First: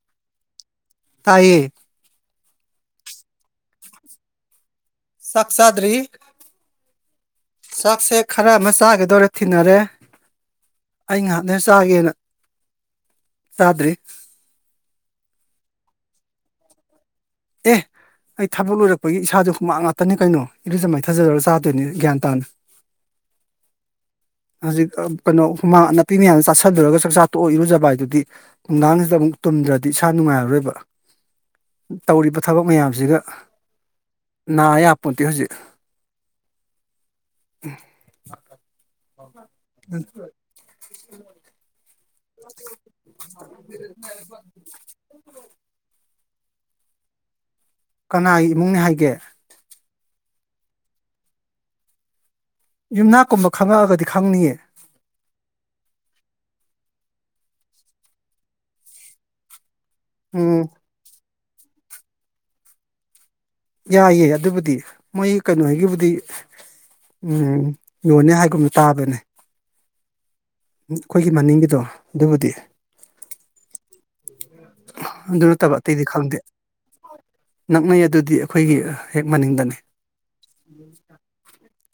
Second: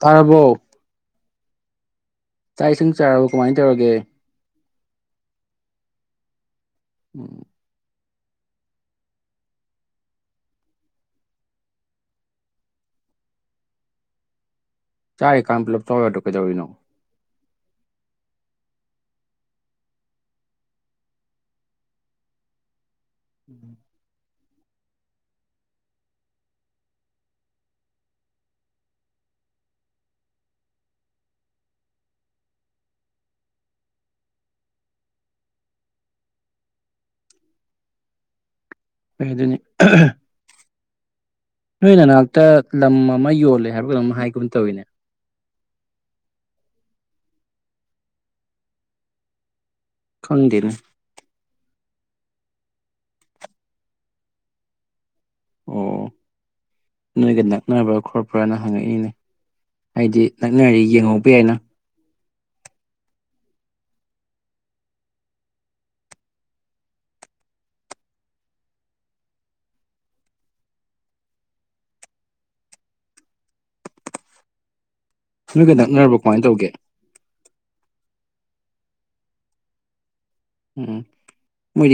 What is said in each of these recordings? ꯇꯥꯔꯕꯣ ꯇꯥꯏꯌꯦ ꯆꯥꯛ ꯏꯁꯤꯡ ꯆꯥꯔꯕ ꯀꯃꯥꯏꯅ ꯇꯧꯔꯒꯦ ꯁꯥꯛꯆꯥꯥꯗꯔꯤ ꯎꯝ ꯆꯥꯛꯁꯦ ꯈꯔ ꯑꯃ ꯆꯥꯒꯗꯧꯔꯦ ꯊꯤꯟꯅꯔꯦ ꯑꯩ ꯉꯥꯏꯍꯥꯛꯇꯁꯨ ꯆꯥꯒꯦꯅ ꯆꯥꯗ꯭ꯔꯤ ꯆꯥꯏ ꯀꯥꯟ ꯃꯂ ꯆꯧꯋ ꯇꯣꯛ ꯀꯦꯗꯧꯅꯣ ꯑꯦ ꯑꯩ ꯊꯕꯛ ꯂꯣꯏꯔꯛꯄꯒꯤ ꯏꯁꯥꯗ ꯍꯨꯃꯥꯡ ꯉꯥꯛꯇꯅꯤ ꯀꯩꯅꯣ ꯏꯔꯨꯖ ꯃꯥꯏꯊꯖꯔꯔꯒ ꯆꯥꯗꯣꯏꯅꯤ ꯒ꯭ꯌꯥꯟ ꯇꯥꯅ ꯎꯝ ꯍꯧꯖꯤꯛ ꯀꯩꯅꯣ ꯍꯨꯃꯥꯡ ꯅꯥꯄꯤ ꯃꯌꯥꯝꯗ ꯆꯥꯥꯁꯜꯂꯨꯔꯒ ꯆꯥꯛꯆꯥ ꯇꯣꯛꯑ ꯏꯔꯨꯖꯕ ꯍꯥꯏꯗꯨꯗꯤ ꯅꯨꯡꯗꯥꯡꯁꯤꯗ ꯑꯃꯨꯛ ꯇꯨꯝꯗ꯭ꯔꯗꯤ ꯏꯁꯥ ꯅꯨꯡꯉꯥꯏꯔꯔꯣꯏꯕ ꯇꯧꯔꯤꯕ ꯊꯕꯛ ꯃꯌꯥꯝꯁꯤꯒ ꯅꯥ ꯌꯥꯕꯄꯣꯠꯇꯦ ꯍꯧꯖꯤꯛ ꯀ ꯑꯗꯨꯅꯤ ꯍꯅ ꯑ ꯂꯝ ꯑꯃ ꯌꯣꯜꯂꯦ ꯍꯥꯏꯕ ꯀꯩꯅ ꯍꯥꯏꯈꯤꯕꯨꯝ ꯑꯃ ꯇꯧꯋꯤꯅꯦ ꯀꯅꯥꯒꯤ ꯏꯃꯨꯡꯅꯤ ꯍꯥꯏꯒꯦ ꯈꯗꯅ ꯌꯨꯝꯅꯥꯛꯀꯨꯝꯕ ꯈꯪꯉꯛꯑꯒꯗꯤ ꯈꯪꯅꯤꯡꯑ ꯑꯣ ꯅꯣꯏꯒ ꯅꯛꯅꯕꯥ ꯈꯣꯠꯄ꯭ꯔꯥꯅ ꯍꯪꯉꯛꯏꯅꯦ ꯍꯥꯏꯗꯤ ꯎꯝ ꯅꯛꯅꯔꯤ ꯌꯦꯡꯍꯧꯕ ꯌꯥꯏꯅ ꯌꯥꯏꯌꯦꯦ ꯑꯗꯨꯕꯨꯗꯤ ꯃꯣꯏ ꯀꯩꯅꯣ ꯍꯥꯏꯒꯤꯕꯨꯗꯤ ꯎ ꯌꯣꯟꯅꯦ ꯍꯥꯏꯒꯨꯝꯅ ꯇꯥꯕꯅꯦ ꯑꯩꯈꯣꯏꯒꯤ ꯃꯅꯤꯡꯒꯤꯗꯣ ꯑꯗꯨꯕꯨꯗꯤ ꯑꯗꯨ ꯅꯣꯏꯒ ꯅꯠꯇꯕ ꯑꯇꯩꯗꯤ ꯅꯛꯅꯔꯕꯣ ꯈꯪꯗꯦ ꯀꯃꯥꯏꯅ ꯇꯧꯒꯦ ꯅꯛꯅꯩ ꯑꯗꯨꯗꯤ ꯑꯩꯈꯣꯏꯒꯤ ꯍꯦꯛ ꯃꯅꯤꯡꯗꯅꯤ ꯎꯝ ꯃ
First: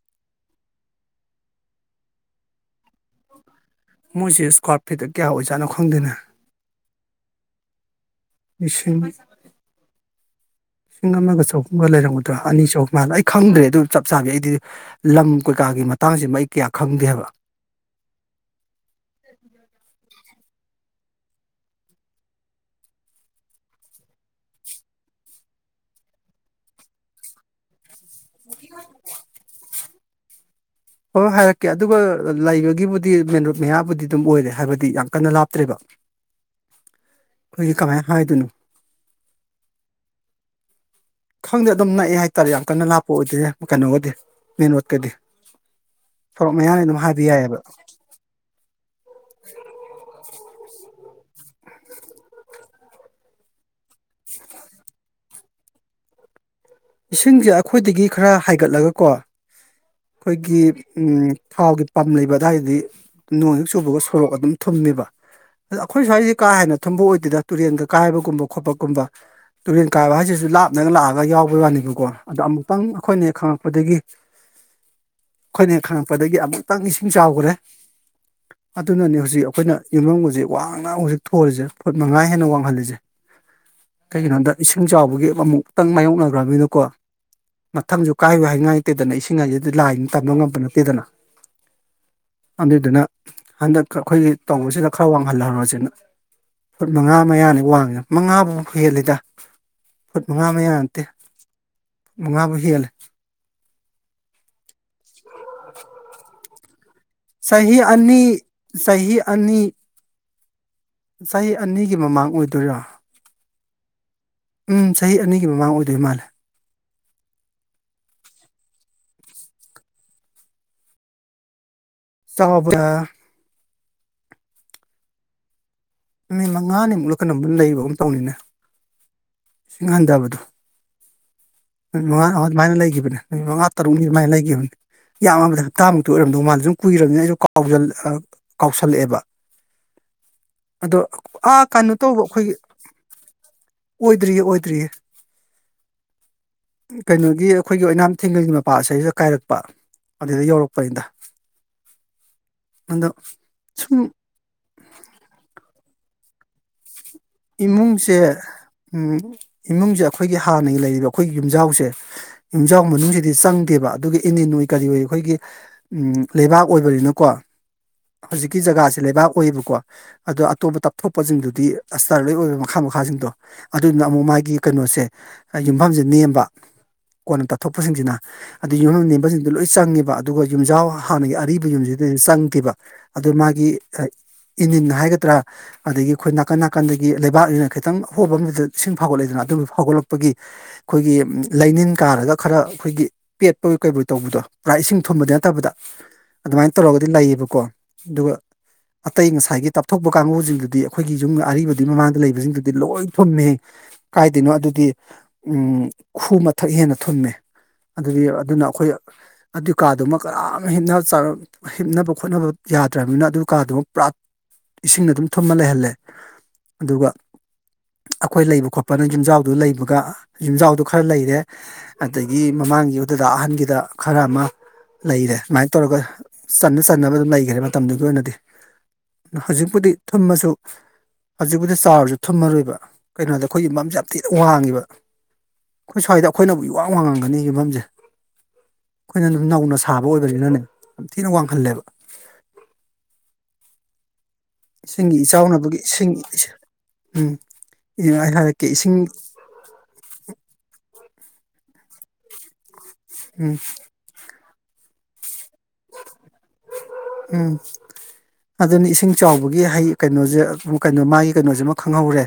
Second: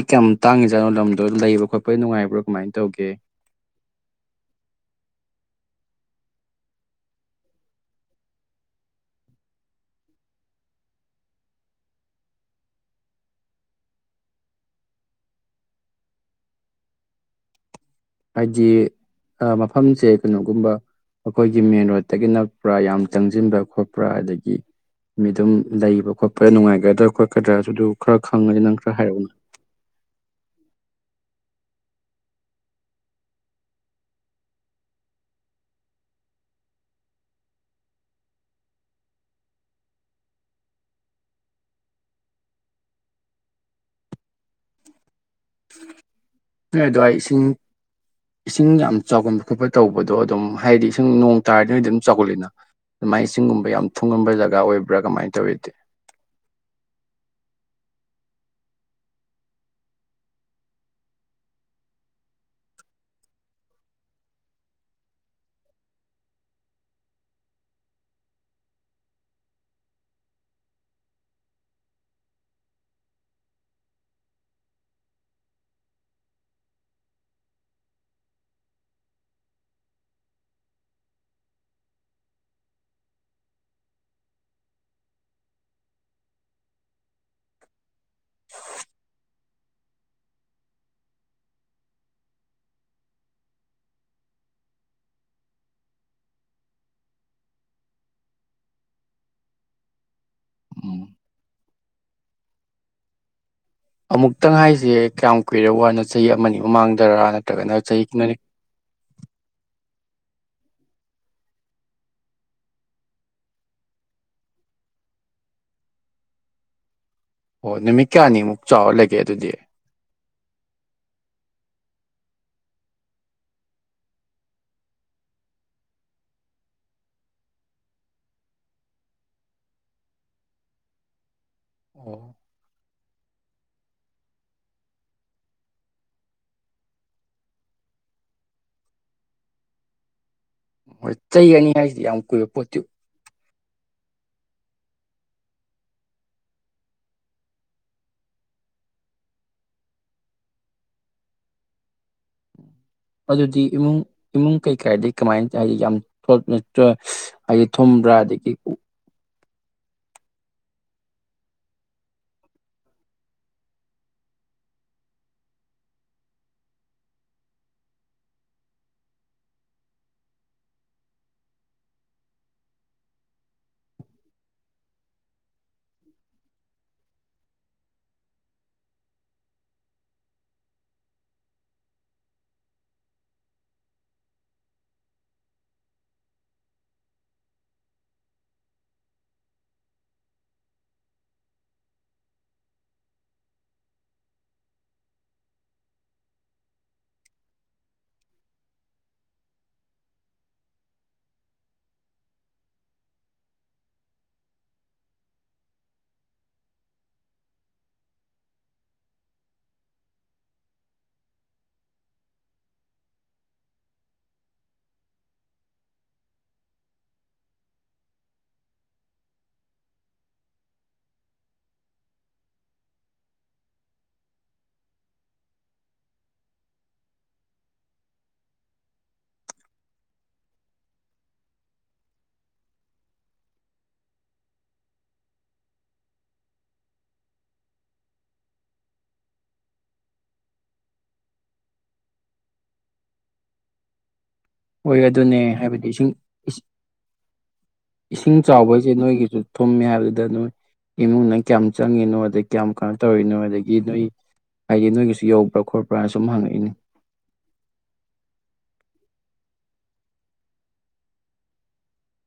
ꯇꯥꯡꯉꯖꯥꯠꯅꯣ ꯂꯝꯗꯣ ꯂꯩꯕ ꯈꯣꯠꯄ ꯅꯨꯡꯉꯥꯏꯕ꯭ꯔꯥ ꯀꯃꯥꯏꯅ ꯇꯧꯒꯦ ꯃꯣꯏꯁꯦ ꯏꯁꯀ꯭ꯋꯥꯔ ꯐꯤꯠꯇ ꯀꯌꯥ ꯑꯣꯏꯖꯥꯠꯅꯣ ꯈꯪꯗꯦꯅ ꯂꯤꯁꯤꯡ ꯂꯤꯁꯤꯡ ꯑꯃꯒ ꯆꯍꯨꯝꯒ ꯂꯩꯔꯝꯒꯗ꯭ꯔꯥ ꯑꯅꯤ ꯆꯍꯨꯝ ꯃꯥꯜꯅ ꯑꯩ ꯈꯪꯗ꯭ꯔꯦ ꯑꯗꯨ ꯆꯞ ꯆꯥꯕꯤ ꯑꯩꯗꯤ ꯂꯝ ꯀꯩꯀꯥꯒꯤ ꯃꯇꯥꯡꯁꯤꯃ ꯑꯩ ꯀꯌꯥ ꯈꯪꯗꯦꯕ ꯍꯥꯏꯗꯤ ꯃꯐꯝꯁꯦ ꯀꯩꯅꯣꯒꯨꯝꯕ ꯑꯩꯈꯣꯏꯒꯤ ꯃꯦꯟ ꯔꯣꯗꯠꯇꯒꯤ ꯅꯛꯄ꯭ꯔꯥ ꯌꯥꯝ ꯆꯪꯁꯤꯟꯕ ꯈꯣꯠꯄ꯭ꯔ ꯑꯗꯒꯤ ꯃꯤꯗꯨꯝ ꯂꯩꯕ ꯈꯣꯠꯄ ꯅꯨꯡꯉꯥꯏꯒꯗ꯭ꯔꯥ ꯈꯣꯠꯀꯗ꯭ꯔꯥ ꯑꯗꯨꯗꯨ ꯈꯔ ꯈꯪꯉꯅꯤ ꯅꯪ ꯈꯔ ꯍꯥꯏꯔꯛꯎꯅ ꯍꯣꯏꯣꯏ ꯍꯥꯏꯔꯛꯀꯦ ꯑꯗꯨꯒ ꯂꯩꯕꯒꯤꯕꯨꯗꯤ ꯃꯦꯟ ꯔꯣꯠ ꯃꯌꯥꯕꯨꯗꯤ ꯑꯗꯨꯝ ꯑꯣꯏꯔꯦ ꯍꯥꯏꯕꯗꯤ ꯌꯥꯝ ꯀꯟꯅ ꯂꯥꯞꯇ꯭ꯔꯦꯕ ꯑꯩꯈꯣꯏꯒꯤ ꯀꯃꯥꯏꯅ ꯍꯥꯏꯗꯣꯏꯅꯣ ꯈꯪꯗꯦ ꯑꯗꯨꯝ ꯅꯛꯑꯦ ꯍꯥꯏꯇꯥꯔꯦ ꯌꯥꯝ ꯀꯟꯅ ꯂꯥꯞꯄ ꯑꯣꯏꯗꯔꯦ ꯀꯩꯅꯣꯒꯗꯤ ꯃꯦꯟ ꯔꯣꯗꯀꯗꯤ ꯁꯣꯔꯣꯛ ꯍꯣꯏ ꯃꯌꯥꯅꯤ ꯑꯗꯨꯝ ꯑꯗꯨꯋꯥꯏ ꯍꯥꯏꯕ ꯏꯁꯤꯡ ꯌꯥꯏꯑꯕ ꯏꯁꯤꯡ ꯌꯥꯝ ꯆꯥꯎꯒꯟ ꯈꯣꯠꯄ ꯇꯧꯕꯗꯣ ꯑꯗꯨꯝ ꯍꯥꯏꯗꯤ ꯏꯁꯁꯤꯡ ꯅꯣꯡ ꯇꯥꯔꯗꯤ ꯅꯣꯏꯗꯤ ꯑꯗꯨꯝ ꯆꯥꯎꯈꯠꯂꯤꯅ ꯃꯥꯏꯅ ꯆꯤꯡꯒꯨꯝꯕ ꯌꯥꯝ ꯊꯨꯡꯉꯝꯕ ꯖꯒꯥ ꯑꯣꯏꯕ꯭ꯔꯥ ꯀꯃꯥꯏꯅ ꯇꯧꯋꯗꯤ ꯏꯁꯤꯡꯁꯦ ꯑꯩꯈꯣꯏꯗꯒꯤ ꯈꯔ ꯍꯥꯏꯒꯠꯂꯒꯀꯣ ꯑꯩꯈꯣꯏꯒꯤ ꯊꯥꯎꯒꯤ ꯄꯝ ꯂꯩꯕ ꯑꯗꯨꯋꯥꯏꯗꯗꯤ ꯅꯣꯡ ꯍꯨꯛ ꯆꯨꯕꯒ ꯁꯣꯔꯣꯛ ꯑꯗꯨꯝ ꯊꯨꯝꯃꯦꯕ ꯑꯗ ꯑꯩꯈꯣꯏ ꯁ꯭ꯋꯥꯏꯁꯦ ꯀꯥ ꯍꯦꯟꯅ ꯊꯨꯝꯕ ꯑꯣꯏꯗꯦꯗ ꯇꯨꯔꯦꯜꯒ ꯀꯥꯏꯕꯒꯨꯝꯕ ꯈꯣꯠꯄꯒꯨꯝꯕ ꯇꯨꯔꯦꯟ ꯀꯥꯏꯕ ꯍꯥꯏꯁꯤꯁꯨ ꯂꯥꯞꯅꯒ ꯂꯥꯛꯑꯒ ꯌꯥꯎꯕ ꯑꯩꯈꯣꯏ ꯋꯥꯅꯤꯕꯀꯣ ꯑꯗꯣ ꯑꯃꯨꯛꯇꯪ ꯑꯩꯈꯣꯏꯅ ꯍꯦꯛ ꯈꯪꯉꯛꯄꯗꯒꯤ ꯑꯩꯈꯣꯏꯅ ꯍꯦꯛ ꯈꯪꯉꯛꯄꯗꯒꯤ ꯑꯃꯨꯛꯇꯪ ꯏꯁꯤꯡ ꯆꯥꯎꯈ꯭ꯔꯦ ꯑꯗꯨꯅꯅꯦ ꯍꯧꯖꯤꯛ ꯑꯩꯈꯣꯏꯅ ꯌꯨꯝꯐꯝꯪꯁꯦ ꯋꯥꯡꯅ ꯍꯧꯖꯤꯛ ꯊꯣꯜꯂꯤꯁꯦ ꯐꯨꯠ ꯃꯉꯥ ꯍꯦꯟꯅ ꯋꯥꯡꯍꯜꯂꯤꯁꯦ ꯀꯩꯒꯤꯅꯣꯗ ꯏꯁꯤꯡ ꯆꯥꯎꯕꯒꯤ ꯑꯃꯨꯛꯇꯪ ꯃꯥꯥꯏꯌꯣꯛꯅ ꯎꯧꯃꯤꯅꯀꯣ ꯃꯊꯪꯁꯨ ꯀꯥꯏꯌꯨ ꯍꯥꯏꯉꯥꯏꯇꯦꯗꯅ ꯏꯁꯤꯡ ꯍꯥꯏꯁꯤꯗꯤ ꯂꯥꯏꯅ ꯇꯝꯕ ꯉꯝꯕ ꯅꯠꯇꯦꯗꯅ ꯑꯗꯨꯗꯨꯅ ꯍꯟꯗꯛ ꯑꯩꯈꯣꯏꯒꯤ ꯇꯧꯕꯁꯤꯅ ꯈꯔ ꯋꯥꯡꯍꯜꯍꯧꯔꯨꯔꯁꯤꯅ ꯐꯨꯠ ꯃꯉꯥ ꯃꯌꯥꯅꯤ ꯋꯥꯡꯉꯤꯦ ꯃꯉꯥꯐꯥꯎ ꯍꯦꯜꯂꯤꯗ ꯐꯨꯠ ꯃꯉꯥ ꯃꯌꯥ ꯎꯝ ꯃꯉꯥꯕꯨ ꯍꯦꯜꯂꯦ ꯑꯃꯨꯛꯇꯪ ꯍꯥꯏꯁꯦ ꯀꯌꯥꯝ ꯀꯨꯏꯔꯦ ꯋꯥꯅꯣ ꯆꯍꯤ ꯑꯃꯒꯤ ꯃꯃꯥꯡꯗ ꯁꯍ ꯑꯅꯤ ꯁꯍꯤ ꯑꯅꯤ ꯆꯍꯤ ꯑꯅꯤꯒꯤ ꯃꯃꯥꯡ ꯑꯣꯏꯗꯣꯏꯔꯥ ꯎꯝ ꯆꯍꯤ ꯑꯅꯤꯒꯤ ꯃꯃꯥꯡ ꯑꯣꯏꯗꯣꯏ ꯃꯥꯜꯂꯦ ꯑꯣ ꯅꯨꯃꯤꯠ ꯀꯌꯥꯅꯤꯃꯨꯛ ꯆꯥꯎꯔꯂꯒꯦ ꯑꯗꯨꯗꯤ ꯆꯥꯎꯥꯎꯕ꯭ꯔꯥ ꯃꯤꯠ ꯃꯉꯥꯅꯤꯃꯨꯛ ꯂꯧꯀꯅ ꯂꯩꯕ ꯑꯃ ꯇꯧꯅꯤꯅꯦ ꯏꯁꯤꯡꯍꯟꯊꯕꯗꯣ ꯑꯣ ꯑꯋꯥ ꯃꯥꯏꯅ ꯂꯩ ꯀꯈꯤꯕ ꯄꯅꯦ ꯅꯨꯃꯤꯠ ꯃꯉꯥ ꯇꯔꯨꯛꯅꯤ ꯑꯗꯨꯃꯥꯏꯅ ꯂꯩꯈꯤꯕꯅꯤ ꯌꯥꯝꯃꯕꯗ ꯍꯞꯇꯥꯃꯨꯛꯇꯤ ꯑꯣꯏꯔꯝꯗꯧ ꯃꯥꯜꯂꯦ ꯁꯨꯝ ꯀꯨꯏꯔꯕꯅꯤꯅ ꯑꯩꯁꯨ ꯀꯥꯎꯁꯜꯂꯛꯑꯦꯕ ꯑꯗꯣ ꯣꯏ ꯆꯩ ꯑꯥ ꯑꯅꯤ ꯀꯩꯅꯣ ꯍꯥꯏꯁꯤꯗꯤ ꯌꯥꯝ ꯇꯧꯕ ꯀꯨꯏꯕ ꯑꯩꯈꯣꯏꯒꯤ ꯄꯣꯠꯇꯤ ꯑꯣꯏꯗ꯭ꯔꯤꯌꯦ ꯑꯣꯏꯗ꯭ꯔꯤꯌꯦ ꯀꯩꯅꯣꯒꯤ ꯑꯩꯈꯣꯏꯒꯤ ꯑꯣꯏꯅꯥꯝꯊꯦꯡꯒꯜꯒꯤ ꯃꯄꯥꯁꯗ ꯀꯥꯏꯔꯛꯄ ꯑꯗꯨꯗ ꯌꯧꯔꯛꯄꯅꯤꯗ ꯑꯗꯣ ꯑꯗꯨꯗꯤ ꯏꯃꯨꯡ ꯁꯨꯝ ꯏꯃꯨꯡ ꯀꯩꯀꯥꯏꯗꯤ ꯀꯃꯥꯏꯅ ꯇ ꯍꯥꯏꯗꯤ ꯌꯥꯝ ꯊꯠꯣꯏ ꯏꯃꯨꯡꯁꯦ ꯏꯃꯨꯡꯁꯦ ꯑꯩꯈꯣꯏꯒꯤ ꯍꯥꯟꯅꯒꯤ ꯂꯩꯔꯤꯕ ꯑꯩꯈꯣꯏꯒꯤ ꯌꯨꯝꯖꯥꯎꯁꯦ ꯌꯨꯝꯖꯥꯎ ꯃꯅꯨꯡꯁꯤꯗꯤ ꯆꯪꯗꯦꯕ ꯑꯗꯨꯒꯒꯤ ꯏꯅꯤ ꯅꯣꯏ ꯀꯔꯤ ꯑꯣꯏ ꯑꯩꯈꯣꯏꯒꯤ ꯂꯩꯕꯥꯛ ꯑꯣꯏꯕꯅꯤꯅꯀꯣ ꯍꯧꯖꯤꯛꯀꯤ ꯖꯒꯥꯁꯦ ꯂꯩꯕꯥꯛ ꯑꯣꯏꯌꯦꯕꯀꯣ ꯑꯗꯣ ꯑꯇꯣꯞꯄ ꯇꯞꯊꯣꯛꯄꯁꯤꯡꯗꯨꯗꯤ ꯑꯁꯇꯔ ꯂꯣꯏ ꯑꯣꯏꯕ ꯃꯈꯥ ꯃꯈꯥꯁꯤꯡꯗꯣ ꯑꯗꯨꯗꯨꯅ ꯑꯃꯨꯛ ꯃꯥꯒꯤ ꯀꯩꯅꯣꯁꯦ ꯌꯨꯝꯐꯝꯁꯦ ꯅꯦꯝꯕ ꯀꯣꯟꯅ ꯇꯥꯊꯣꯛꯄꯁꯤꯡꯁꯤꯅ ꯑꯗꯨ ꯌꯨꯝꯐꯝ ꯅꯦꯝꯕꯁꯤꯡꯗꯣ ꯂꯣꯏ ꯆꯪꯉꯦꯕ ꯑꯗꯨꯒ ꯌꯨꯝꯖꯥꯎ ꯍꯥꯟꯅꯒꯤ ꯑꯔꯤꯕ ꯌꯨꯝꯁꯤꯗ ꯆꯪꯗꯦꯕ ꯑꯗꯨ ꯃꯥꯒꯤ ꯏꯅꯤꯟ ꯍꯥꯏꯒꯗ꯭ꯔꯥ ꯑꯗꯒꯤ ꯑꯩꯈꯣꯏ ꯅꯥꯀꯟ ꯅꯥꯀꯟ ꯀꯀꯥꯟꯗꯒꯤ ꯂꯩꯕꯥꯛꯅꯤꯅ ꯈꯤꯇꯪ ꯍꯣꯕ ꯑꯃꯗꯨꯗ ꯏꯁꯤꯡ ꯐꯥꯎꯒꯠꯂꯛꯏꯗꯅ ꯑꯗꯨ ꯐꯥꯎꯒꯠꯂꯛꯄꯒꯤ ꯑꯩꯈꯣꯏꯒꯤ ꯂꯥꯏꯅꯤꯡꯟ ꯀꯥꯔꯒ ꯈꯔ ꯑꯩꯈꯣꯏꯒꯤ ꯄꯦꯠꯄ ꯀꯩꯕꯨ ꯇꯧꯕꯗꯣ ꯄꯨꯔꯥ ꯏꯁꯤꯡ ꯊꯨꯝꯕꯗꯤ ꯅꯠꯇꯕꯗ ꯑꯗꯨꯃꯥꯏꯅ ꯇꯧꯔꯒꯗꯤ ꯂꯩꯌꯦꯕꯀꯣ ꯑꯗꯨꯒ ꯑꯇꯩ ꯉꯁꯥꯏꯒꯤ ꯇꯥꯞꯊꯣꯛꯄ ꯀꯥꯡꯕꯨꯁꯤꯡꯗꯨꯗꯤ ꯑꯩꯈꯣꯏꯒꯤ ꯌꯨꯝ ꯑꯔꯤꯕꯗꯨ ꯃꯃꯥꯡꯗ ꯂꯩꯕꯁꯤꯡꯗꯨꯗꯤ ꯂꯣꯏ ꯊꯨꯝꯃꯦ ꯀꯥꯏꯗꯣꯏꯅꯣ ꯑꯗꯨꯗꯤ ꯈꯨ ꯃꯊꯛ ꯍꯦꯟꯅ ꯊꯨꯝꯃꯦ ꯑꯗꯨꯗꯤ ꯑꯗꯨꯅ ꯑꯩꯈꯣꯏ ꯑꯗꯨ ꯀꯥꯗꯨꯃ ꯀꯅꯥꯝꯞ ꯍꯤꯞꯅꯕ ꯈꯣꯠꯅꯕ ꯌꯥꯗ꯭ꯔꯕꯅꯤꯅ ꯑꯗꯨ ꯀꯥꯗꯨꯃ ꯄꯨꯔꯥꯠ ꯏꯁꯤꯡꯅ ꯑꯗꯨꯝ ꯊꯨꯝꯃ ꯂꯩꯍꯜꯂꯦ ꯑꯗꯨꯒ ꯑꯩꯈꯣꯏ ꯂꯩꯕ ꯈꯣꯠꯄꯅ ꯌꯨꯝꯖꯥꯎꯗꯨ ꯂꯩꯕꯒ ꯌꯨꯝꯖꯥꯎꯗꯨ ꯈꯔ ꯂꯩꯔꯦ ꯑꯗꯒꯤ ꯃꯃꯥꯡꯒꯤꯗꯨꯗꯗ ꯑꯍꯟꯒꯤꯗ ꯈꯔ ꯑꯃ ꯂꯩꯔꯦ ꯑꯗꯨꯃꯥꯏꯅ ꯇꯧꯔꯒ ꯆꯅ ꯆꯟꯅꯕ ꯑꯗꯨꯝ ꯂꯩꯈ꯭ꯔꯦ ꯃꯇꯝꯗꯨꯒꯤ ꯑꯣꯏꯅꯗꯤ ꯍꯧꯖꯤꯛꯄꯨꯗꯤ ꯊꯨꯝꯃꯁꯨ ꯍꯧꯖꯤꯛꯄꯗꯤ ꯆꯥꯎꯔꯁꯨ ꯊꯨꯝꯃꯔꯣꯏꯕ ꯀꯩꯅꯣꯗ ꯑꯩꯈꯣꯏꯒꯤ ꯌꯨꯝꯐꯝꯝꯁꯦ ꯌꯥꯝ ꯊꯤꯅ ꯋꯥꯡꯉꯤꯕ ꯑꯩꯈꯣꯏ ꯁ꯭ꯋꯥꯏꯗ ꯑꯩꯈꯣꯏꯅꯕꯨ ꯋꯥꯡ ꯋꯥꯡꯉꯝꯒꯅꯤ ꯌꯨꯝꯝꯁꯦ ꯑꯩꯈꯣꯏꯅ ꯑꯗꯨꯝ ꯅꯧꯅ ꯁꯥꯕ ꯑꯣꯏꯕꯁꯤꯅꯅꯦ ꯌꯥꯝ ꯊꯤꯅ ꯋꯥꯡꯍꯜꯂꯦꯕ ꯍꯣꯏ ꯏꯁꯤꯡꯒꯤ ꯑꯗꯨꯅꯦ ꯏꯆꯥꯎꯅꯕꯒꯤ ꯍꯥꯏꯕꯗꯤ ꯏꯁꯤꯡ ꯎꯝ ꯑꯩ ꯏꯁꯤꯡ ꯍꯥꯏꯔꯛꯀꯦ ꯆꯥꯎꯕꯁꯦ ꯏꯁꯤꯡ ꯅꯣꯏꯒꯤꯁꯨ ꯊꯨꯝꯃꯦ ꯍꯥꯏꯕꯗꯨꯗ ꯅꯣꯏ ꯏꯃꯨꯡꯅ ꯀꯌꯥꯝ ꯆꯪꯉꯤꯅꯣ ꯑꯗꯩ ꯀꯌꯥꯝ ꯀꯥꯟ ꯇꯧꯔꯤꯅꯣ ꯎꯝ ꯑꯗꯒꯤ ꯅꯣꯏ ꯍꯥꯏꯗꯤ ꯅꯣꯏꯒꯤꯁꯨ ꯌꯧꯕ꯭ꯔꯥ ꯈꯣꯠꯄ꯭ꯔꯥꯅ ꯁꯨꯝ ꯍꯪꯉꯛꯏꯅꯤ ꯎꯝ ꯑꯗꯨꯅꯤ ꯏꯁꯤꯡ ꯆꯥꯎꯕꯒꯤ ꯍꯩ ꯀꯩꯅꯣꯁꯦ ꯀꯩꯅꯣ ꯃꯥꯒꯤ ꯀꯩꯅꯣꯁꯤꯃ ꯈꯪꯍꯧꯔꯦ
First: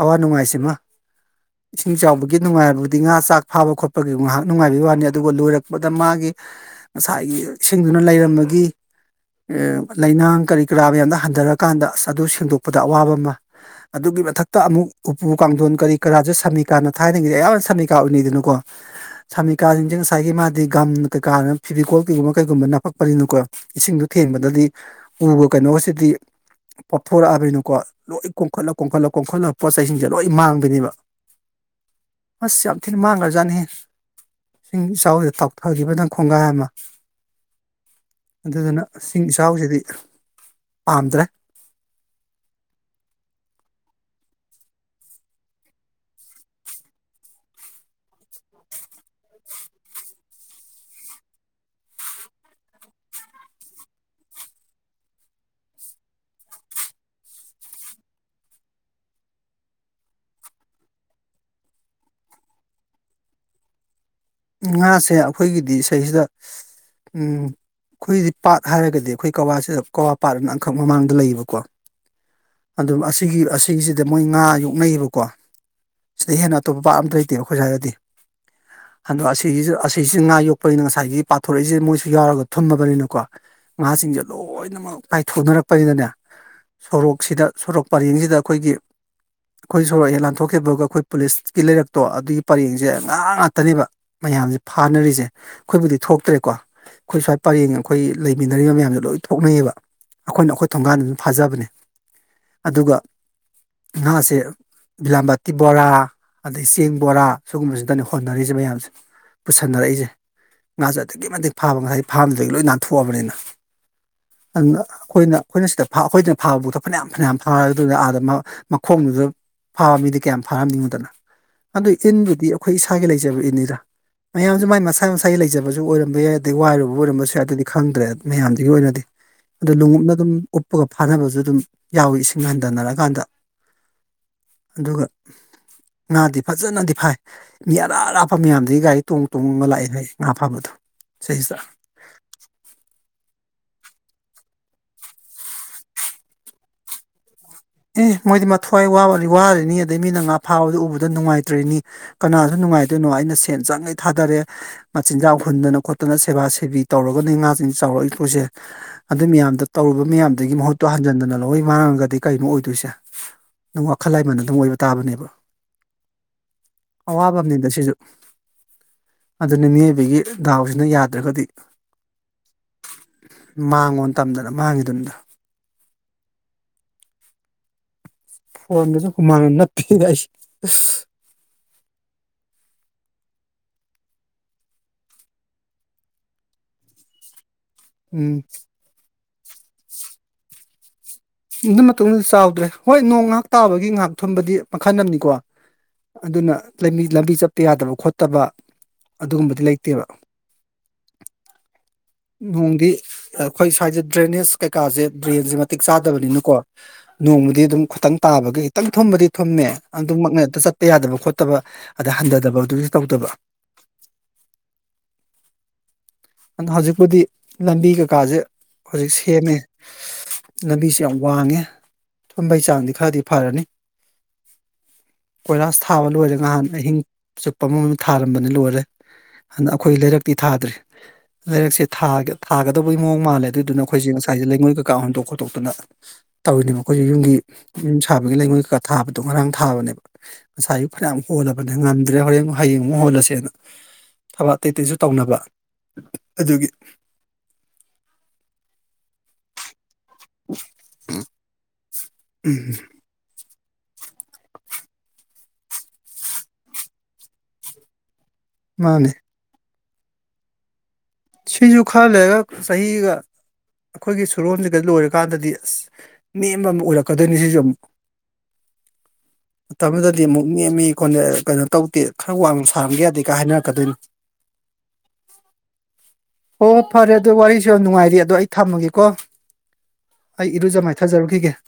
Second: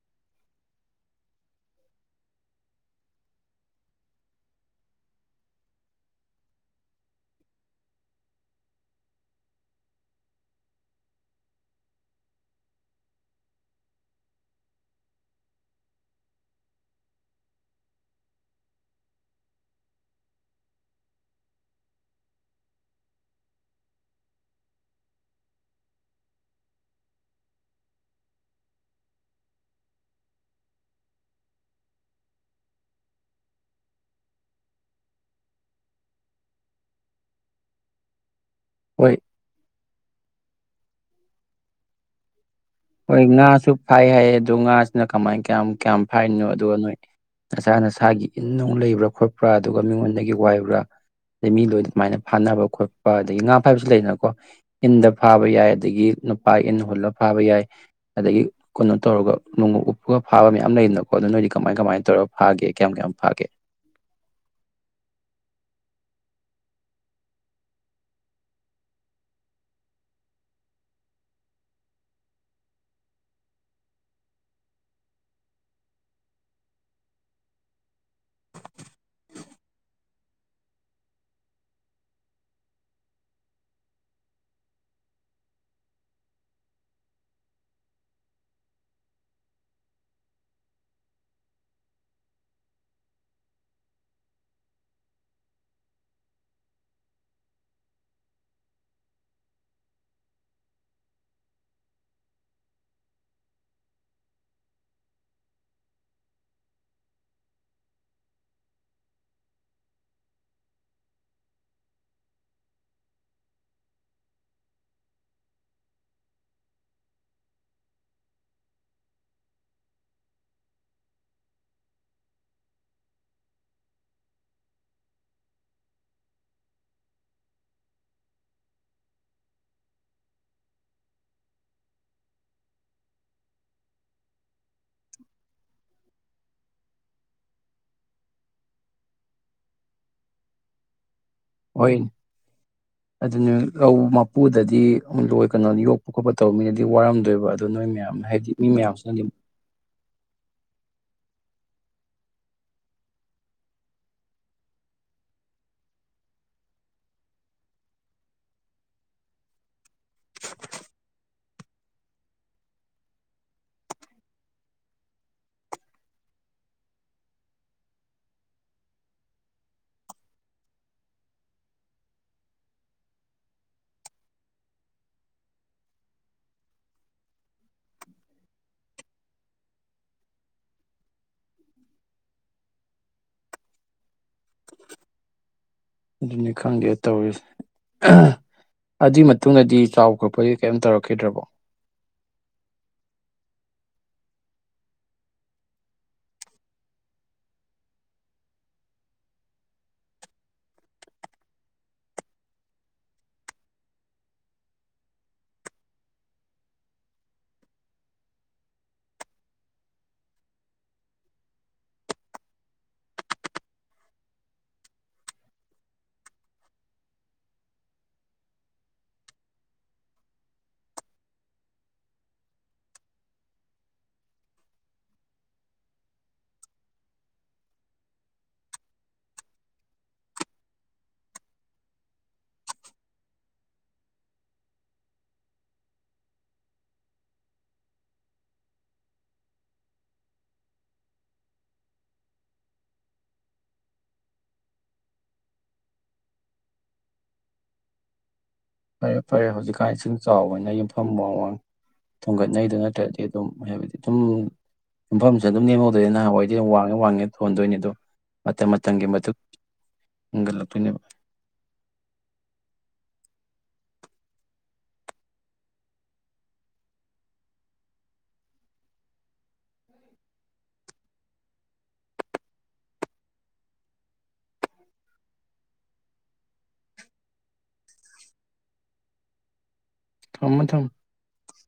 ꯑꯋꯥ ꯅꯨꯡꯉꯥꯏꯁꯤꯃ ꯏꯁꯤꯡ ꯆꯥꯎꯕꯒꯤ ꯅꯨꯡꯉꯥꯏꯔꯕꯗꯤ ꯉꯥ ꯆꯥꯛ ꯐꯥꯕ ꯈꯣꯠꯄꯒꯤ ꯉꯥꯏꯍꯥꯛ ꯅꯨꯡꯉꯥꯏꯕꯒꯤ ꯋꯥꯅꯤ ꯑꯗꯨꯒ ꯂꯣꯏꯔꯛꯄꯗ ꯃꯥꯒꯤ ꯉꯁꯥꯏꯒꯤ ꯏꯁꯤꯡꯗꯨꯅ ꯂꯩꯔꯝꯕꯒꯤ ꯂꯩꯅꯥꯡ ꯀꯔꯤ ꯀꯔꯥ ꯃꯌꯥꯝꯗ ꯍꯟꯊꯔꯀꯥꯟꯗ ꯑꯁ ꯑꯗꯨ ꯁꯦꯡꯗꯣꯛꯄꯗ ꯑꯋꯥꯕ ꯑꯃ ꯑꯗꯨꯒꯤ ꯃꯊꯛꯇ ꯑꯃꯨꯛ ꯎꯄꯨ ꯀꯥꯡꯊꯣꯟ ꯀꯔꯤ ꯀꯔꯥꯁꯨꯦ ꯁꯃꯤꯀꯥꯅ ꯊꯥꯏꯅꯉꯩꯗ ꯑꯌꯥꯝꯕꯅ ꯁꯃꯤꯀꯥ ꯎꯅꯩꯗꯅꯀꯣ ꯁꯃꯤꯀꯥꯁꯤꯡꯁꯦ ꯉꯁꯥꯏꯒꯤ ꯃꯥꯗꯤ ꯒꯝ ꯀꯩꯀꯥꯅ ꯐꯤꯕꯤꯀꯣꯜ ꯀꯩꯒꯨꯝꯕ ꯀꯩꯒꯨꯝꯕ ꯅꯞꯄꯛꯄꯅꯤꯅꯀꯣ ꯏꯁꯤꯡꯗꯣ ꯊꯦꯡꯕꯗꯗꯤ ꯎꯕ ꯀꯩꯅꯣꯁꯤꯗꯤ ꯄꯣꯠꯊꯣꯔꯛꯑꯕꯅꯤꯅꯀꯣ ꯂꯣꯏ ꯀꯣꯝꯈꯠꯂ ꯀꯣꯝꯈꯠꯂ ꯀꯣꯝꯈꯠꯂ ꯄꯣꯠ ꯆꯩꯁꯤꯡꯁꯦ ꯂꯣꯏ ꯃꯥꯡꯗꯣꯏꯅꯦꯕ ꯑꯁ ꯌꯥꯝ ꯊꯤꯅ ꯃꯥꯡꯈ꯭ꯔꯖꯥꯠꯅꯤ ꯏꯁꯤꯡ ꯏꯆꯥꯎꯁꯤꯗ ꯇꯥꯎꯊꯈꯤꯕ ꯅꯪ ꯈꯣꯡꯒꯥꯏ ꯑꯃ ꯑꯗꯨꯗꯨꯅ ꯍꯣꯏ ꯏꯁꯤꯡ ꯏꯆꯥꯎꯁꯤꯗꯤ ꯄꯝꯗ꯭ꯔꯦ ꯍꯣꯏ ꯉꯥꯁꯨ ꯐꯥꯏ ꯍꯥꯏꯌꯦ ꯑꯗꯣ ꯉꯥꯁꯤꯅ ꯀꯃꯥꯏ ꯀꯌꯥꯝ ꯀꯌꯥꯝ ꯐꯥꯏꯔꯤꯅꯣ ꯑꯗꯨꯒꯣ ꯅꯣꯏ ꯅꯁꯥ ꯅꯁꯥꯒꯤ ꯏꯟ ꯅꯨꯡ ꯂꯩꯕ꯭ꯔꯥ ꯈꯣꯠꯄ꯭ꯔꯥ ꯑꯗꯨꯒ ꯃꯤꯉꯣꯟꯗꯒꯤ ꯋꯥꯏꯕ꯭ꯔꯥ ꯑꯗꯩ ꯃꯤ ꯂꯣꯏ ꯑꯗꯨꯃꯥꯏꯅ ꯐꯥꯅꯕ ꯈꯣꯠꯄ ꯑꯗꯒꯤ ꯉꯥ ꯐꯥꯕꯁꯨ ꯂꯩꯗꯅꯀꯣ ꯏꯟꯗ ꯐꯥꯕ ꯌꯥꯏ ꯑꯗꯒꯤ ꯅꯨꯄꯥ ꯏꯟ ꯍꯨꯜꯂꯒ ꯐꯥꯕ ꯌꯥꯏ ꯑꯗꯒꯤ ꯀꯩꯅꯣ ꯇꯧꯔꯒ ꯅꯣꯡꯃ ꯎꯞꯄꯒ ꯐꯥꯕ ꯃꯌꯥꯝ ꯂꯩꯗꯅꯀꯣ ꯑꯗꯨꯣ ꯅꯣꯏꯗꯤ ꯀꯃꯥꯏ ꯀꯃꯥꯏꯅ ꯇꯧꯔꯒ ꯐꯥꯒꯦ ꯀꯌꯥꯝ ꯀꯌꯥꯝ ꯐꯥꯒꯦ ꯉꯥꯁꯦ ꯑꯩꯈꯣꯏꯒꯤꯗꯤ ꯏꯁꯩꯁꯤꯗ ꯑꯩꯈꯣꯏꯒꯤꯗꯤ ꯄꯥꯠ ꯍꯥꯏꯔꯒꯗꯤ ꯑꯩꯈꯣꯏ ꯀꯋꯥꯁꯤꯗ ꯀꯋꯥ ꯄꯥꯠ ꯑꯅ ꯑꯪꯈꯛ ꯃꯃꯥꯡꯗ ꯂꯩꯌꯦꯕꯀꯣ ꯑꯗꯨ ꯑꯁꯤꯒꯤ ꯑꯁꯤꯒꯤꯁꯤꯗ ꯃꯣꯏ ꯉꯥ ꯌꯣꯛꯅꯩꯌꯦꯕꯀꯣ ꯁꯤꯗ ꯍꯦꯟꯅ ꯑꯇꯣꯞꯄ ꯄꯥꯠ ꯑꯝꯇ ꯂꯩꯇꯦꯕ ꯑꯩꯈꯣꯏ ꯁ꯭ꯋꯥꯏꯔꯗꯤ ꯑꯟꯗꯣ ꯑꯁꯤꯁꯨ ꯑꯁꯤꯁꯤ ꯉꯥ ꯌꯣꯛꯄꯅꯤꯅ ꯉꯁꯥꯏꯒꯤ ꯄꯥꯊꯣꯔꯛꯏꯁꯦ ꯃꯣꯏꯁꯨ ꯌꯥꯎꯔꯒ ꯊꯨꯝꯃꯕꯅꯤꯅꯀꯣ ꯉꯥꯁꯤꯡꯁꯦ ꯂꯣꯏꯅꯃꯛ ꯀꯥꯏꯊꯣꯛꯅꯔꯛꯄꯅꯤꯅꯅꯦ ꯁꯣꯔꯣꯛꯁꯤꯗ ꯁꯣꯔꯣꯛ ꯄꯔꯦꯡꯁꯤꯗ ꯑꯩꯈꯣꯏꯒꯤ ꯑꯩꯈꯣꯏ ꯁꯣꯔꯣꯛ ꯍꯦꯛ ꯂꯥꯟꯊꯣꯛꯈꯤꯕꯒ ꯑꯩꯈꯣꯏ ꯄꯨꯂꯤꯁꯀꯤ ꯂꯩꯔꯛꯇꯣ ꯑꯗꯨꯒꯤ ꯄꯔꯦꯡꯁꯦ ꯉꯥ ꯉꯥꯛꯇꯅꯦꯕ ꯃꯌꯥꯝꯁꯦ ꯐꯥꯅꯔꯤꯁꯦ ꯑꯩꯈꯣꯏꯕꯨꯗꯤ ꯊꯣꯛꯇ꯭ꯔꯦꯀꯣ ꯑꯩꯈꯣꯏ ꯁ꯭ꯋꯥꯏ ꯄꯔꯦꯡ ꯑꯩꯈꯣꯏ ꯂꯩꯃꯤꯟꯅꯔꯤꯕ ꯃꯌꯥꯝꯁꯦ ꯂꯣꯏ ꯊꯣꯛꯅꯩꯌꯦꯕ ꯑꯩꯈꯣꯏꯅ ꯑꯩꯈꯣꯏ ꯊꯣꯡꯒꯥꯟꯗ ꯑꯗꯨꯝ ꯐꯥꯖꯕꯅꯦ ꯑꯗꯨꯒ ꯉꯥꯁꯦ ꯕꯤꯂꯥꯝꯕꯥꯇꯤ ꯕꯣꯔꯥ ꯑꯗꯩ ꯆꯦꯡ ꯕꯣꯔꯥ ꯁꯤꯒꯨꯝꯕꯁꯤꯗꯅꯦ ꯍꯣꯠꯅꯔꯤꯁꯦ ꯃꯌꯥꯝꯁꯦ ꯄꯨꯁꯟꯅꯔꯛꯏꯁꯦ ꯉꯥꯁꯦ ꯑꯗꯨꯛꯀꯤ ꯃꯇꯤꯛ ꯐꯥꯕ ꯉꯁꯥꯏ ꯐꯥꯝꯗꯨꯗꯒꯤ ꯂꯣꯏ ꯅꯥꯟꯊꯣꯛꯑꯕꯅꯤꯅ ꯑꯗꯨꯅ ꯑꯩꯈꯣꯏꯅ ꯑꯩꯈꯣꯏꯅ ꯁꯤꯗ ꯑꯩꯈꯣꯏꯗꯅ ꯐꯥꯕꯐꯥꯎꯗ ꯐꯅꯌꯥꯝ ꯐꯅꯌꯥꯝ ꯐꯥꯔ ꯑꯗꯨꯅ ꯑꯥꯗ ꯃꯈꯣꯡꯗꯨꯗ ꯐꯥꯕ ꯃꯤꯗꯤ ꯀꯌꯥꯝ ꯐꯥꯔꯝꯅꯤꯡꯉꯣꯗꯅ ꯑꯗꯨ ꯏꯟꯗꯨꯗꯤ ꯑꯩꯈꯣꯏ ꯏꯁꯥꯒꯤ ꯂꯩꯖꯕ ꯏꯟꯅꯤꯗ ꯃꯌꯥꯝꯁꯨ ꯃꯥꯏ ꯃꯁꯥꯏ ꯃꯁꯥꯒꯤ ꯂꯩꯖꯕꯁꯨ ꯑꯣꯏꯔꯝꯕ ꯌꯥꯏ ꯑꯗꯩ ꯋꯥꯏꯔꯨꯕ ꯑꯣꯏꯔꯝꯕꯁꯨ ꯌꯥꯏ ꯑꯗꯨꯗꯤ ꯈꯪꯗ꯭ꯔꯦ ꯃꯌꯥꯝꯗꯨꯒꯤ ꯑꯣꯏꯅꯗꯤ ꯑꯗꯨ ꯂꯣꯡꯎꯞꯅ ꯑꯗꯨꯝ ꯎꯞꯄꯒ ꯐꯥꯅꯕꯁꯨ ꯑꯗꯨꯝ ꯌꯥꯎꯏꯤ ꯏꯁꯤꯡ ꯍꯟꯊꯅꯔꯛꯀꯥꯟꯗ ꯑꯗꯨꯒ ꯉꯥꯗꯤ ꯐꯖꯅꯗꯤ ꯐꯥꯏ ꯃꯤ ꯑꯔꯥ ꯑꯔꯥꯞꯄ ꯃꯌꯥꯝ ꯑꯗꯨꯗꯒꯤ ꯒꯥꯔꯤ ꯇꯣꯡ ꯇꯣꯡꯉꯒ ꯂꯥꯛꯏꯦ ꯍꯥꯏ ꯉꯥ ꯐꯥꯕꯗꯣ ꯆꯍꯤꯗ ꯑꯗꯨꯅ ꯂꯧ ꯃꯄꯨꯗꯗꯤ ꯑꯃ ꯂꯣꯏ ꯀꯩꯅꯣ ꯌꯣꯛꯄ ꯈꯣꯠꯄ ꯇꯧꯕ ꯃꯤꯅꯗꯤ ꯋꯥꯔꯝꯗꯣꯏꯕ ꯑꯗꯨ ꯅꯣꯏ ꯃꯌꯥꯝ ꯑꯦ ꯃꯣꯏꯗꯤ ꯍꯥꯏꯗꯤ ꯃꯤ ꯃꯌꯥꯝꯁꯤꯅꯗꯤ ꯃꯊ꯭ꯋꯥꯏꯕꯅꯤ ꯋꯥꯔꯅꯤ ꯑꯗꯩ ꯃꯤꯅ ꯉꯥ ꯐꯥꯕꯗꯤ ꯎꯕ ꯅꯨꯡꯉꯥꯏꯇ꯭ꯔꯔꯤꯅꯤ ꯀꯅꯥꯁꯨ ꯅꯨꯡꯉꯥꯏꯗꯣꯏꯅꯣ ꯑꯩꯅ ꯁꯦꯟ ꯆꯪꯉꯩ ꯊꯥꯗꯔꯦ ꯃꯆꯤꯟꯖꯥꯛ ꯍꯨꯟꯗꯅ ꯈꯣꯠꯇꯅ ꯁꯦꯕꯥ ꯁꯦꯕꯤ ꯇꯧꯔꯒꯅꯦ ꯉꯥꯁꯤꯡꯁꯤ ꯆꯥꯎꯔꯛꯏꯗꯣꯏꯁꯦ ꯑꯗꯨ ꯃꯌꯥꯝꯗ ꯇꯧꯨꯕ ꯃꯌꯥꯝꯗꯨꯒꯤ ꯃꯍꯨꯠꯇꯣ ꯍꯟꯖꯤꯟꯗꯅ ꯂꯧꯋ ꯃꯥꯡꯒꯗꯤ ꯀꯩꯅꯣ ꯑꯣꯏꯗꯣꯏꯁꯦ ꯑꯗꯨꯝ ꯋꯥꯈꯜ ꯂꯩꯃꯟ ꯑꯗꯨꯝ ꯑꯣꯏꯕ ꯇꯥꯕꯅꯦꯕ ꯑꯋꯥꯕ ꯑꯃꯗ ꯁꯤꯁꯨ ꯑꯗꯨꯅ ꯃꯤꯑꯣꯏꯕꯒꯤ ꯗꯥꯎꯁꯤꯅ ꯌꯥꯗ꯭ꯔꯒꯗꯤ ꯃꯥꯡꯉꯣ ꯇꯝꯗꯅ ꯃꯥꯡꯉꯤꯗꯨꯅꯤꯗ ꯐꯣꯟꯗꯁꯨ ꯍꯨꯃꯥꯡꯅ ꯅ ꯄꯤꯔ ꯑꯩꯁꯤ ꯑꯗꯨꯅꯤ ꯈꯪꯒꯦ ꯇꯧꯋꯁꯦ ꯎꯝ ꯑꯗꯨꯖꯤ ꯃ ꯃꯇꯨꯡꯗꯗꯤ ꯆꯥꯎ ꯈꯣꯠꯄꯗꯒꯤ ꯀꯩꯝꯇ ꯇꯧꯔꯛꯈꯤꯗ꯭ꯔꯕ ꯑꯗꯨ ꯃꯇꯨꯡꯗꯗꯤ ꯆꯥꯎꯗ꯭ꯔꯦ ꯍꯣꯏ ꯅꯣꯡ ꯉꯥꯏꯍꯥꯛ ꯇꯥꯕꯒꯤ ꯉꯥꯏꯍꯥꯛ ꯊꯣꯟꯕꯗꯤ ꯃꯈꯜ ꯑꯃꯅꯤꯀꯣ ꯑꯗꯨꯅ ꯂꯝꯕꯤ ꯆꯠꯄ ꯌꯥꯗꯕ ꯈꯣꯠꯇꯕ ꯑꯗꯨꯒꯨꯝꯕꯗꯤ ꯂꯩꯇꯦꯕ ꯅꯣꯡꯗꯤ ꯑꯩꯈꯣꯏ ꯁ꯭ꯋꯥꯏꯁꯦ ꯗ꯭ꯔꯦꯅꯦꯖ ꯀꯩꯀꯥꯁꯦ ꯗ꯭ꯔꯦꯟꯁꯦ ꯃꯇꯤꯛ ꯆꯥꯗꯕꯅꯤꯅꯀꯣ ꯅꯣꯡꯃꯗꯤ ꯑꯗꯨꯝ ꯈꯤꯇꯪ ꯇꯥꯕꯒꯤ ꯈꯤꯇꯪ ꯊꯨꯝꯕꯗꯤ ꯊꯨꯝꯃꯦ ꯑꯗꯨꯝꯃꯛꯅꯦꯛꯇ ꯆꯠꯄ ꯌꯥꯗꯕ ꯈꯣꯠꯇꯕ ꯑꯗ ꯍꯟꯊꯗꯕ ꯑꯗꯨꯁꯨ ꯇꯧꯗꯕ ꯑꯗꯨꯗ ꯍꯧꯖꯤꯛꯄꯨꯗꯤ ꯂꯝꯕꯤ ꯀꯀꯥꯁꯦ ꯍꯧꯖꯤꯛ ꯁꯦꯝꯃꯦ ꯂꯝꯕꯤꯁꯦ ꯌꯥꯝ ꯋꯥꯡꯉꯦ ꯊꯝꯕꯩ ꯆꯥꯡꯗꯤ ꯈꯔꯗꯤ ꯐꯔꯅꯤ ꯀꯣꯏꯂꯥꯁ ꯊꯥꯕ ꯂꯣꯏꯔꯦ ꯅꯍꯥꯟ ꯑꯍꯤꯡ ꯆꯨꯞꯄ ꯑꯃꯃꯝ ꯊꯥꯔꯝꯕꯅꯤ ꯂꯣꯏꯔꯦ ꯑꯗꯨꯅ ꯑꯩꯈꯣꯏ ꯂꯩꯔꯛꯇꯤ ꯊꯥꯗ꯭ꯔꯤ ꯂꯩꯔꯛꯁꯦ ꯊꯥꯒꯗꯧꯕꯒꯤ ꯃꯑꯣꯡ ꯃꯥꯜꯂꯦ ꯑꯗꯨꯏꯗꯨꯅ ꯑꯩꯈꯣꯏꯁꯦ ꯉꯁꯥꯏꯁꯦ ꯂꯩꯉꯣꯏ ꯀꯩꯀꯥ ꯍꯣꯟꯗꯣꯛ ꯈꯣꯠꯇꯣꯛꯇꯨꯅ ꯇꯧꯔꯤꯅꯦꯕ ꯑꯩꯈꯣꯏꯁꯦ ꯌꯨꯝꯒꯤ ꯌꯨꯝ ꯁꯥꯕꯒꯤ ꯂꯩꯉꯣꯏ ꯀꯩꯀꯥ ꯊꯥꯕꯗꯣ ꯉꯔꯥꯡ ꯊꯥꯕꯅꯦꯕ ꯉꯁꯥꯏꯁꯨ ꯐꯅꯌꯥꯝ ꯍꯣꯜꯂꯕꯅꯦ ꯉꯝꯗ꯭ꯔꯦ ꯍꯣꯔꯦꯟ ꯍꯌꯦꯡ ꯑꯃꯨꯛ ꯍꯣꯜꯂꯁꯦꯅ ꯊꯕꯛ ꯑꯇꯩ ꯑꯇꯩꯁꯨ ꯇꯧꯅꯕ ꯑꯗꯨꯒꯤ ꯐꯔꯦ ꯐꯔꯌꯦꯦ ꯍꯧꯖꯤꯛ ꯀꯥ ꯏꯁꯤꯡ ꯆꯥꯎꯕꯅ ꯌꯨꯝꯐꯝ ꯃꯃꯡ ꯎꯝ ꯊꯣꯡꯒꯠꯅꯩꯗꯨ ꯅꯠꯇ꯭ꯔꯗꯤ ꯑꯗꯨꯝ ꯍꯥꯏꯕꯗꯤ ꯑꯗꯨꯝ ꯌꯨꯝꯐꯝꯁꯦ ꯑꯗꯨꯝ ꯂꯦꯝꯍꯧꯗꯣꯏꯅꯤ ꯅꯍꯥꯟꯋꯥꯏꯗꯤ ꯌꯥꯝ ꯋꯥꯡꯉꯦ ꯋꯥꯡꯉꯦ ꯊꯣꯟꯗꯣꯏꯅꯤ ꯑꯗꯣ ꯃ ꯃꯪꯒꯤ ꯃꯥꯅꯦ ꯃꯗꯨ ꯒꯂ ꯊꯅꯦꯕ ꯁꯤꯁꯨ ꯈꯔ ꯂꯩꯔꯒ ꯆꯍꯤꯒ ꯑꯩꯈꯣꯏꯒꯤ ꯁꯨꯔꯣꯁꯤꯒ ꯂꯣꯏꯔꯀꯥꯟꯗꯗꯤ ꯑꯁ ꯅꯦꯝꯕ ꯑꯃ ꯑꯣꯏꯔꯛꯀꯗꯣꯏꯅꯤ ꯁꯤꯁꯨ ꯑꯃꯨꯛ ꯃꯇꯝꯗꯨꯗꯗꯤ ꯑꯃꯨꯛ ꯅꯦꯝꯃꯤ ꯈꯣꯠꯂ ꯀꯩꯅꯣ ꯇꯧꯗꯦ ꯈꯔ ꯋꯥꯡꯅ ꯁꯥꯔꯒ ꯌꯥꯗꯦꯒ ꯍꯥꯏꯅꯔꯛꯀꯗꯣꯏꯅꯤ ꯑꯣ ꯐꯔꯦ ꯑꯗꯨ ꯋꯥꯔꯤꯁꯨ ꯌꯥꯝ ꯅꯨꯡꯉꯥꯏꯔꯤ ꯑꯗꯣ ꯑꯩ ꯊꯝꯃꯒꯦꯀꯣ ꯑꯩ ꯊꯝꯃꯣ ꯏꯔꯨꯖ ꯊꯝꯃꯣ ꯃꯥꯏꯊꯥꯖꯔꯨꯈꯤꯒꯦ ꯑꯄ